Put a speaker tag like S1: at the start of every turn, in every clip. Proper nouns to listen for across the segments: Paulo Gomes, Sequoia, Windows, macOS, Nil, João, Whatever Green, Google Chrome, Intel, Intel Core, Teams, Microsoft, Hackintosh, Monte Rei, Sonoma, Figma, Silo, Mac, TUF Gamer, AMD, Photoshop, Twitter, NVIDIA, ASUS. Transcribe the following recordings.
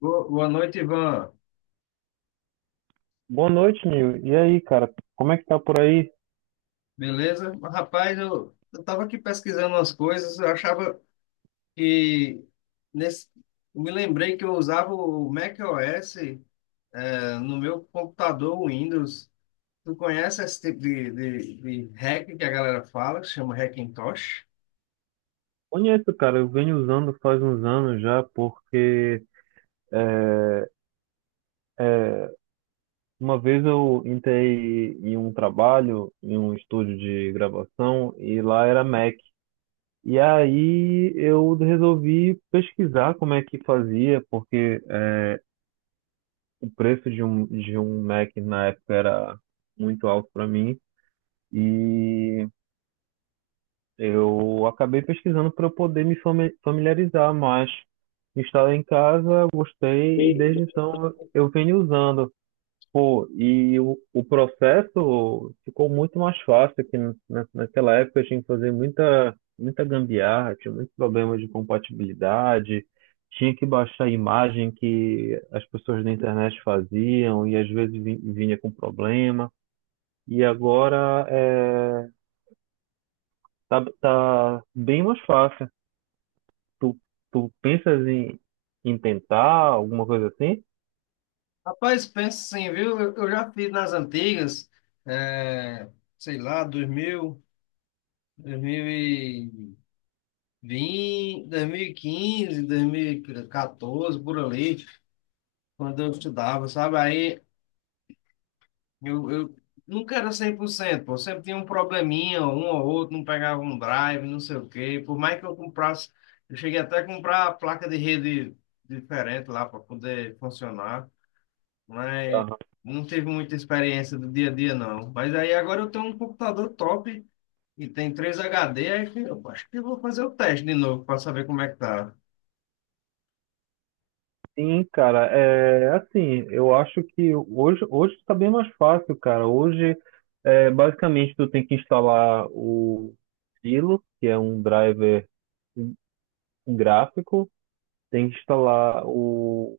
S1: Boa noite, Ivan.
S2: Boa noite, Nil. E aí, cara? Como é que tá por aí?
S1: Beleza? Rapaz, eu tava aqui pesquisando umas coisas, eu achava que nesse, eu me lembrei que eu usava o macOS no meu computador Windows. Tu conhece esse tipo de hack que a galera fala, que chama Hackintosh?
S2: Conheço, cara. Eu venho usando faz uns anos já, porque uma vez eu entrei em um trabalho, em um estúdio de gravação, e lá era Mac. E aí eu resolvi pesquisar como é que fazia, o preço de um Mac na época era muito alto para mim. E Eu acabei pesquisando para eu poder familiarizar, mas instalei em casa, gostei e
S1: E-
S2: desde então eu venho usando. Pô, e o processo ficou muito mais fácil que naquela época eu tinha que fazer muita gambiarra, tinha muitos problemas de compatibilidade, tinha que baixar a imagem que as pessoas da internet faziam e às vezes vinha com problema. E agora é, tá bem mais fácil. Tu, tu pensas em tentar alguma coisa assim?
S1: Rapaz, pensa assim, viu? Eu já fiz nas antigas, eh, sei lá, dois mil e quinze, dois mil e vinte 2000, 2020, 2015, 2014, por ali, quando eu estudava, sabe? Aí eu nunca era 100%, pô. Sempre tinha um probleminha, um ou outro, não pegava um drive, não sei o quê. Por mais que eu comprasse, eu cheguei até a comprar a placa de rede diferente lá para poder funcionar, mas
S2: Aham.
S1: não teve muita experiência do dia a dia, não. Mas aí agora eu tenho um computador top e tem 3 HD, aí que eu acho que eu vou fazer o teste de novo para saber como é que tá.
S2: Sim, cara, é assim, eu acho que hoje tá bem mais fácil, cara. Basicamente, tu tem que instalar o Silo, que é um driver gráfico, tem que instalar o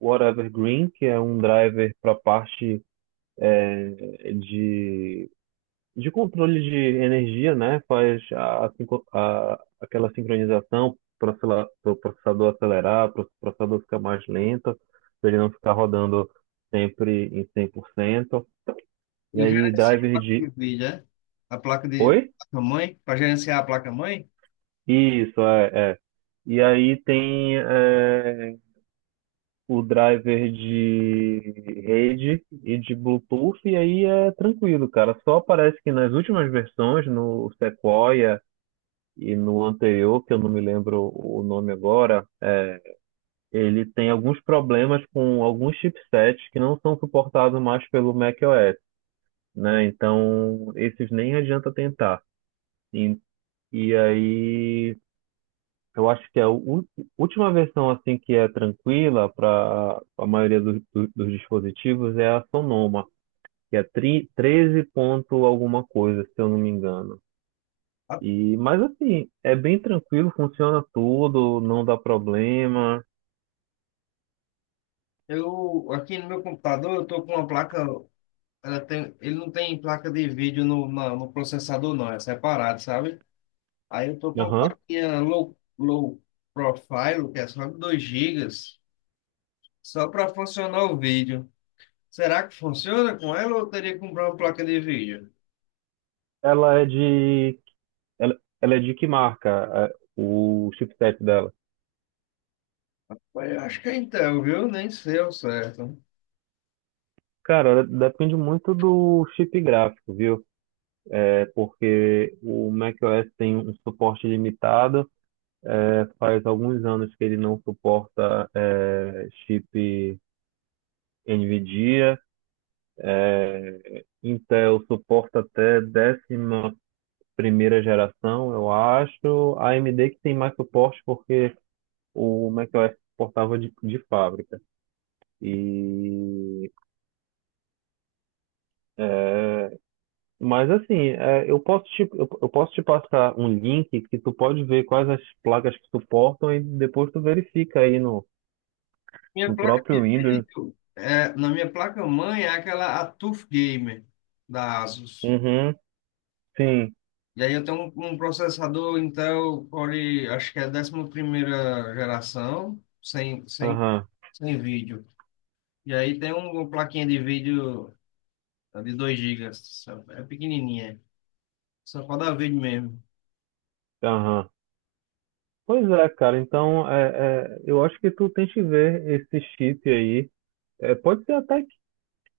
S2: Whatever Green, que é um driver para parte de controle de energia, né? Faz aquela sincronização para o processador acelerar, para o processador ficar mais lento, para ele não ficar rodando sempre em 100%. E
S1: Eu
S2: aí,
S1: gerencio a
S2: driver
S1: placa
S2: de.
S1: de vídeo, né? A placa de
S2: Oi?
S1: placa-mãe, para gerenciar a placa-mãe.
S2: Isso, é, é. E aí tem o driver de rede e de Bluetooth, e aí é tranquilo, cara. Só parece que nas últimas versões, no Sequoia, e no anterior, que eu não me lembro o nome agora, ele tem alguns problemas com alguns chipsets que não são suportados mais pelo macOS, né? Então, esses nem adianta tentar. E, e aí, eu acho que a última versão assim que é tranquila para a maioria dos dispositivos é a Sonoma, que é 13 ponto alguma coisa, se eu não me engano. E, mas assim, é bem tranquilo, funciona tudo, não dá problema.
S1: Eu, aqui no meu computador, eu tô com uma placa, ele não tem placa de vídeo no processador, não, é separado, sabe? Aí eu tô com uma
S2: Aham.
S1: plaquinha low profile, que é só de 2 gigas só para funcionar o vídeo. Será que funciona com ela ou eu teria que comprar uma placa de vídeo?
S2: Ela é de. Ela é de que marca é, o chipset dela?
S1: Mas eu acho que é Intel, viu? Nem sei ao certo.
S2: Cara, ela depende muito do chip gráfico, viu? É porque o macOS tem um suporte limitado. É, faz alguns anos que ele não suporta chip NVIDIA. Intel suporta até décima primeira geração, eu acho. A AMD que tem mais suporte porque o macOS suportava de fábrica. E Mas assim, é, eu posso te passar um link que tu pode ver quais as placas que suportam e depois tu verifica aí no,
S1: Minha
S2: no
S1: placa
S2: próprio
S1: de
S2: Windows.
S1: vídeo, é, na minha placa-mãe é aquela a TUF Gamer da ASUS.
S2: Uhum, sim,
S1: E aí eu tenho um processador Intel Core, acho que é a 11ª geração, sem, sem,
S2: aham,
S1: sem vídeo. E aí tem uma plaquinha de vídeo é de 2 GB, é pequenininha, só para dar vídeo mesmo.
S2: aham. Pois é, cara, então eu acho que tu tem que ver esse chip aí. É, pode ser até que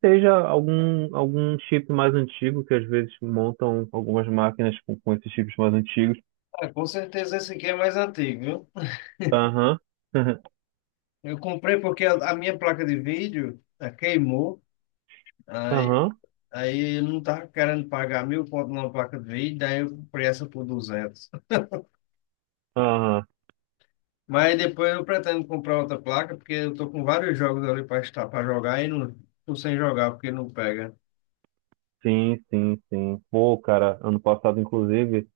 S2: seja algum chip mais antigo, que às vezes montam algumas máquinas com esses chips mais antigos.
S1: Ah, com certeza esse aqui é mais antigo, viu?
S2: Aham,
S1: Eu comprei porque a minha placa de vídeo queimou, aí,
S2: aham,
S1: aí eu não tava querendo pagar mil conto numa placa de vídeo, daí eu comprei essa por 200.
S2: aham.
S1: Mas depois eu pretendo comprar outra placa, porque eu tô com vários jogos ali para estar para jogar e não tô sem jogar porque não pega.
S2: Sim, sim, sim. Pô, cara, ano passado, inclusive,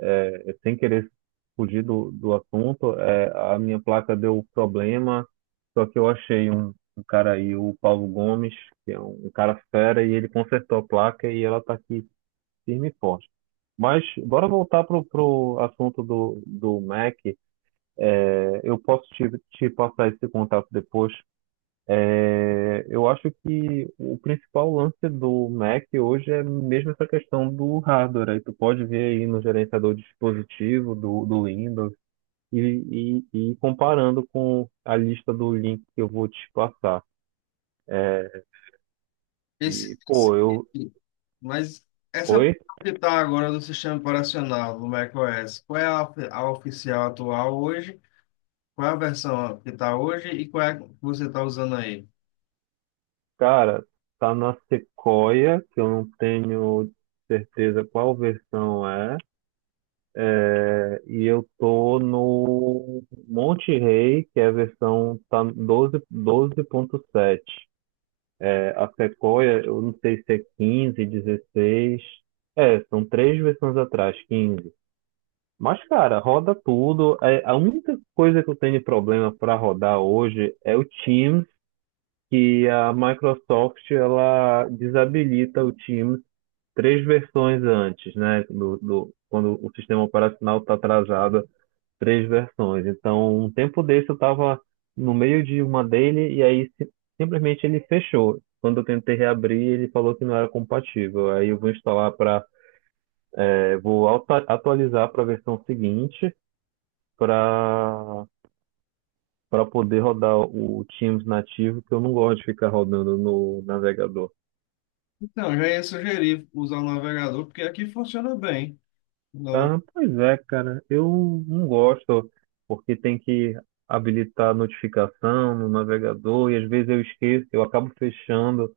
S2: sem querer fugir do assunto, é, a minha placa deu problema, só que eu achei um cara aí, o Paulo Gomes, que é um cara fera, e ele consertou a placa e ela tá aqui firme e forte. Mas bora voltar pro assunto do Mac. É, eu posso te passar esse contato depois, é, eu acho que o principal lance do Mac hoje é mesmo essa questão do hardware. Aí tu pode ver aí no gerenciador de dispositivo do Windows e comparando com a lista do link que eu vou te passar.
S1: Esse,
S2: E,
S1: esse-
S2: pô, eu.
S1: mas essa versão
S2: Oi,
S1: que está agora do sistema operacional do macOS, qual é a oficial atual hoje? Qual é a versão que está hoje e qual é a que você está usando aí?
S2: cara, tá na Sequoia, que eu não tenho certeza qual versão é. E eu tô no Monte Rei, que é a versão tá 12, 12.7. É, a Sequoia, eu não sei se é 15, 16. É, são três versões atrás, 15. Mas, cara, roda tudo. É, a única coisa que eu tenho de problema para rodar hoje é o Teams, que a Microsoft ela desabilita o Teams três versões antes, né? Quando o sistema operacional está atrasado três versões. Então, um tempo desse eu estava no meio de uma dele e aí simplesmente ele fechou. Quando eu tentei reabrir, ele falou que não era compatível. Aí eu vou instalar para, vou atualizar para a versão seguinte para poder rodar o Teams nativo, que eu não gosto de ficar rodando no navegador.
S1: Então, já ia sugerir usar o navegador, porque aqui funciona bem. No...
S2: Ah, pois é, cara, eu não gosto, porque tem que habilitar a notificação no navegador e às vezes eu esqueço, eu acabo fechando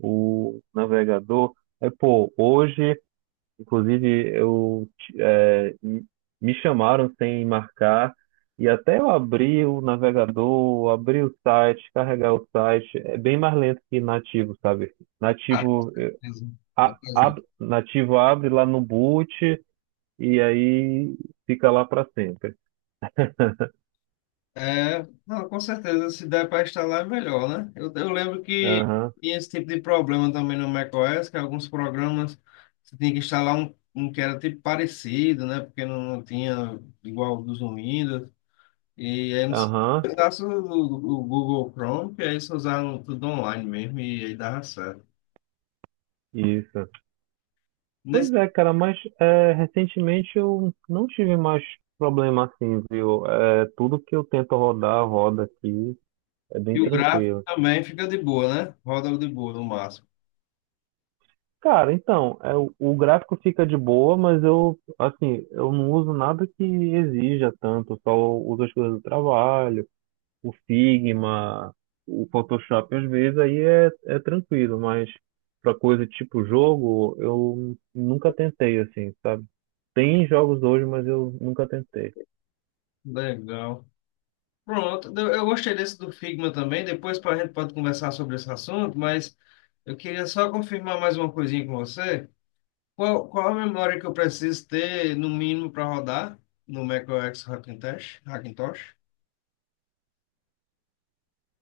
S2: o navegador. É, pô, hoje, inclusive, eu ti- é, m- me chamaram sem marcar, e até eu abrir o navegador, abrir o site, carregar o site, é bem mais lento que nativo, sabe?
S1: Ah,
S2: Nativo, eh, a-
S1: beleza.
S2: ab- nativo abre lá no boot e aí fica lá para sempre.
S1: É, não, com certeza, se der para instalar é melhor, né? Eu lembro que
S2: Aham,
S1: tinha esse tipo de problema também no macOS, que alguns programas você tinha que instalar um que era tipo parecido, né? Porque não tinha igual dos no Windows. E aí eles
S2: aham,
S1: usaram o Google Chrome, que aí eles usaram tudo online mesmo, e aí dava certo.
S2: isso. Pois
S1: Nesse,
S2: é, cara, mas é, recentemente eu não tive mais problema assim, viu? É, tudo que eu tento rodar, roda aqui, é bem
S1: e o gráfico
S2: tranquilo.
S1: também fica de boa, né? Roda de boa no máximo.
S2: Cara, então, é, o gráfico fica de boa, mas eu, assim, eu não uso nada que exija tanto, só uso as coisas do trabalho, o Figma, o Photoshop, às vezes aí é tranquilo, mas pra coisa tipo jogo, eu nunca tentei, assim, sabe? Tem jogos hoje, mas eu nunca tentei.
S1: Legal. Pronto, eu gostei desse do Figma também. Depois a gente pode conversar sobre esse assunto, mas eu queria só confirmar mais uma coisinha com você. Qual a memória que eu preciso ter, no mínimo, para rodar no macOS Hackintosh? Hackintosh?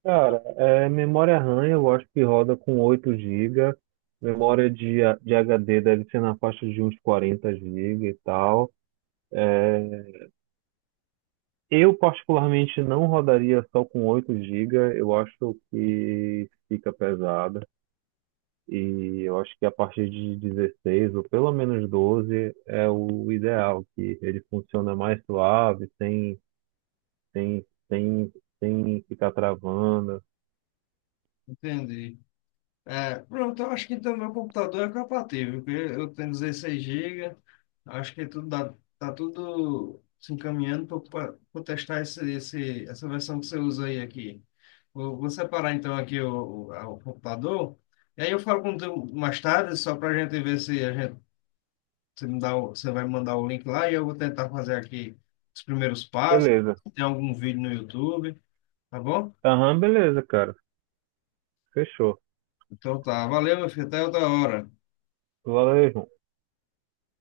S2: Cara, é, memória RAM eu acho que roda com 8 gigas. Memória de, de HD deve ser na faixa de uns 40 gigas e tal. É, eu, particularmente, não rodaria só com 8 gigas. Eu acho que fica pesada. E eu acho que a partir de 16 ou pelo menos 12 é o ideal, que ele funciona mais suave, sem, sem, sem ficar travando.
S1: Entendi. É, pronto, eu acho que então meu computador é compatível, porque eu tenho 16 GB, acho que tudo dá, tá tudo se encaminhando para testar essa versão que você usa aí aqui. Vou separar então aqui o computador, e aí eu falo com tu mais tarde, só para a gente ver se a gente, se me dá, você vai me mandar o link lá e eu vou tentar fazer aqui os primeiros passos,
S2: Beleza.
S1: se tem algum vídeo no YouTube, tá bom?
S2: Aham, beleza, cara. Fechou.
S1: Então tá, valeu, meu filho, até outra hora.
S2: Valeu, João.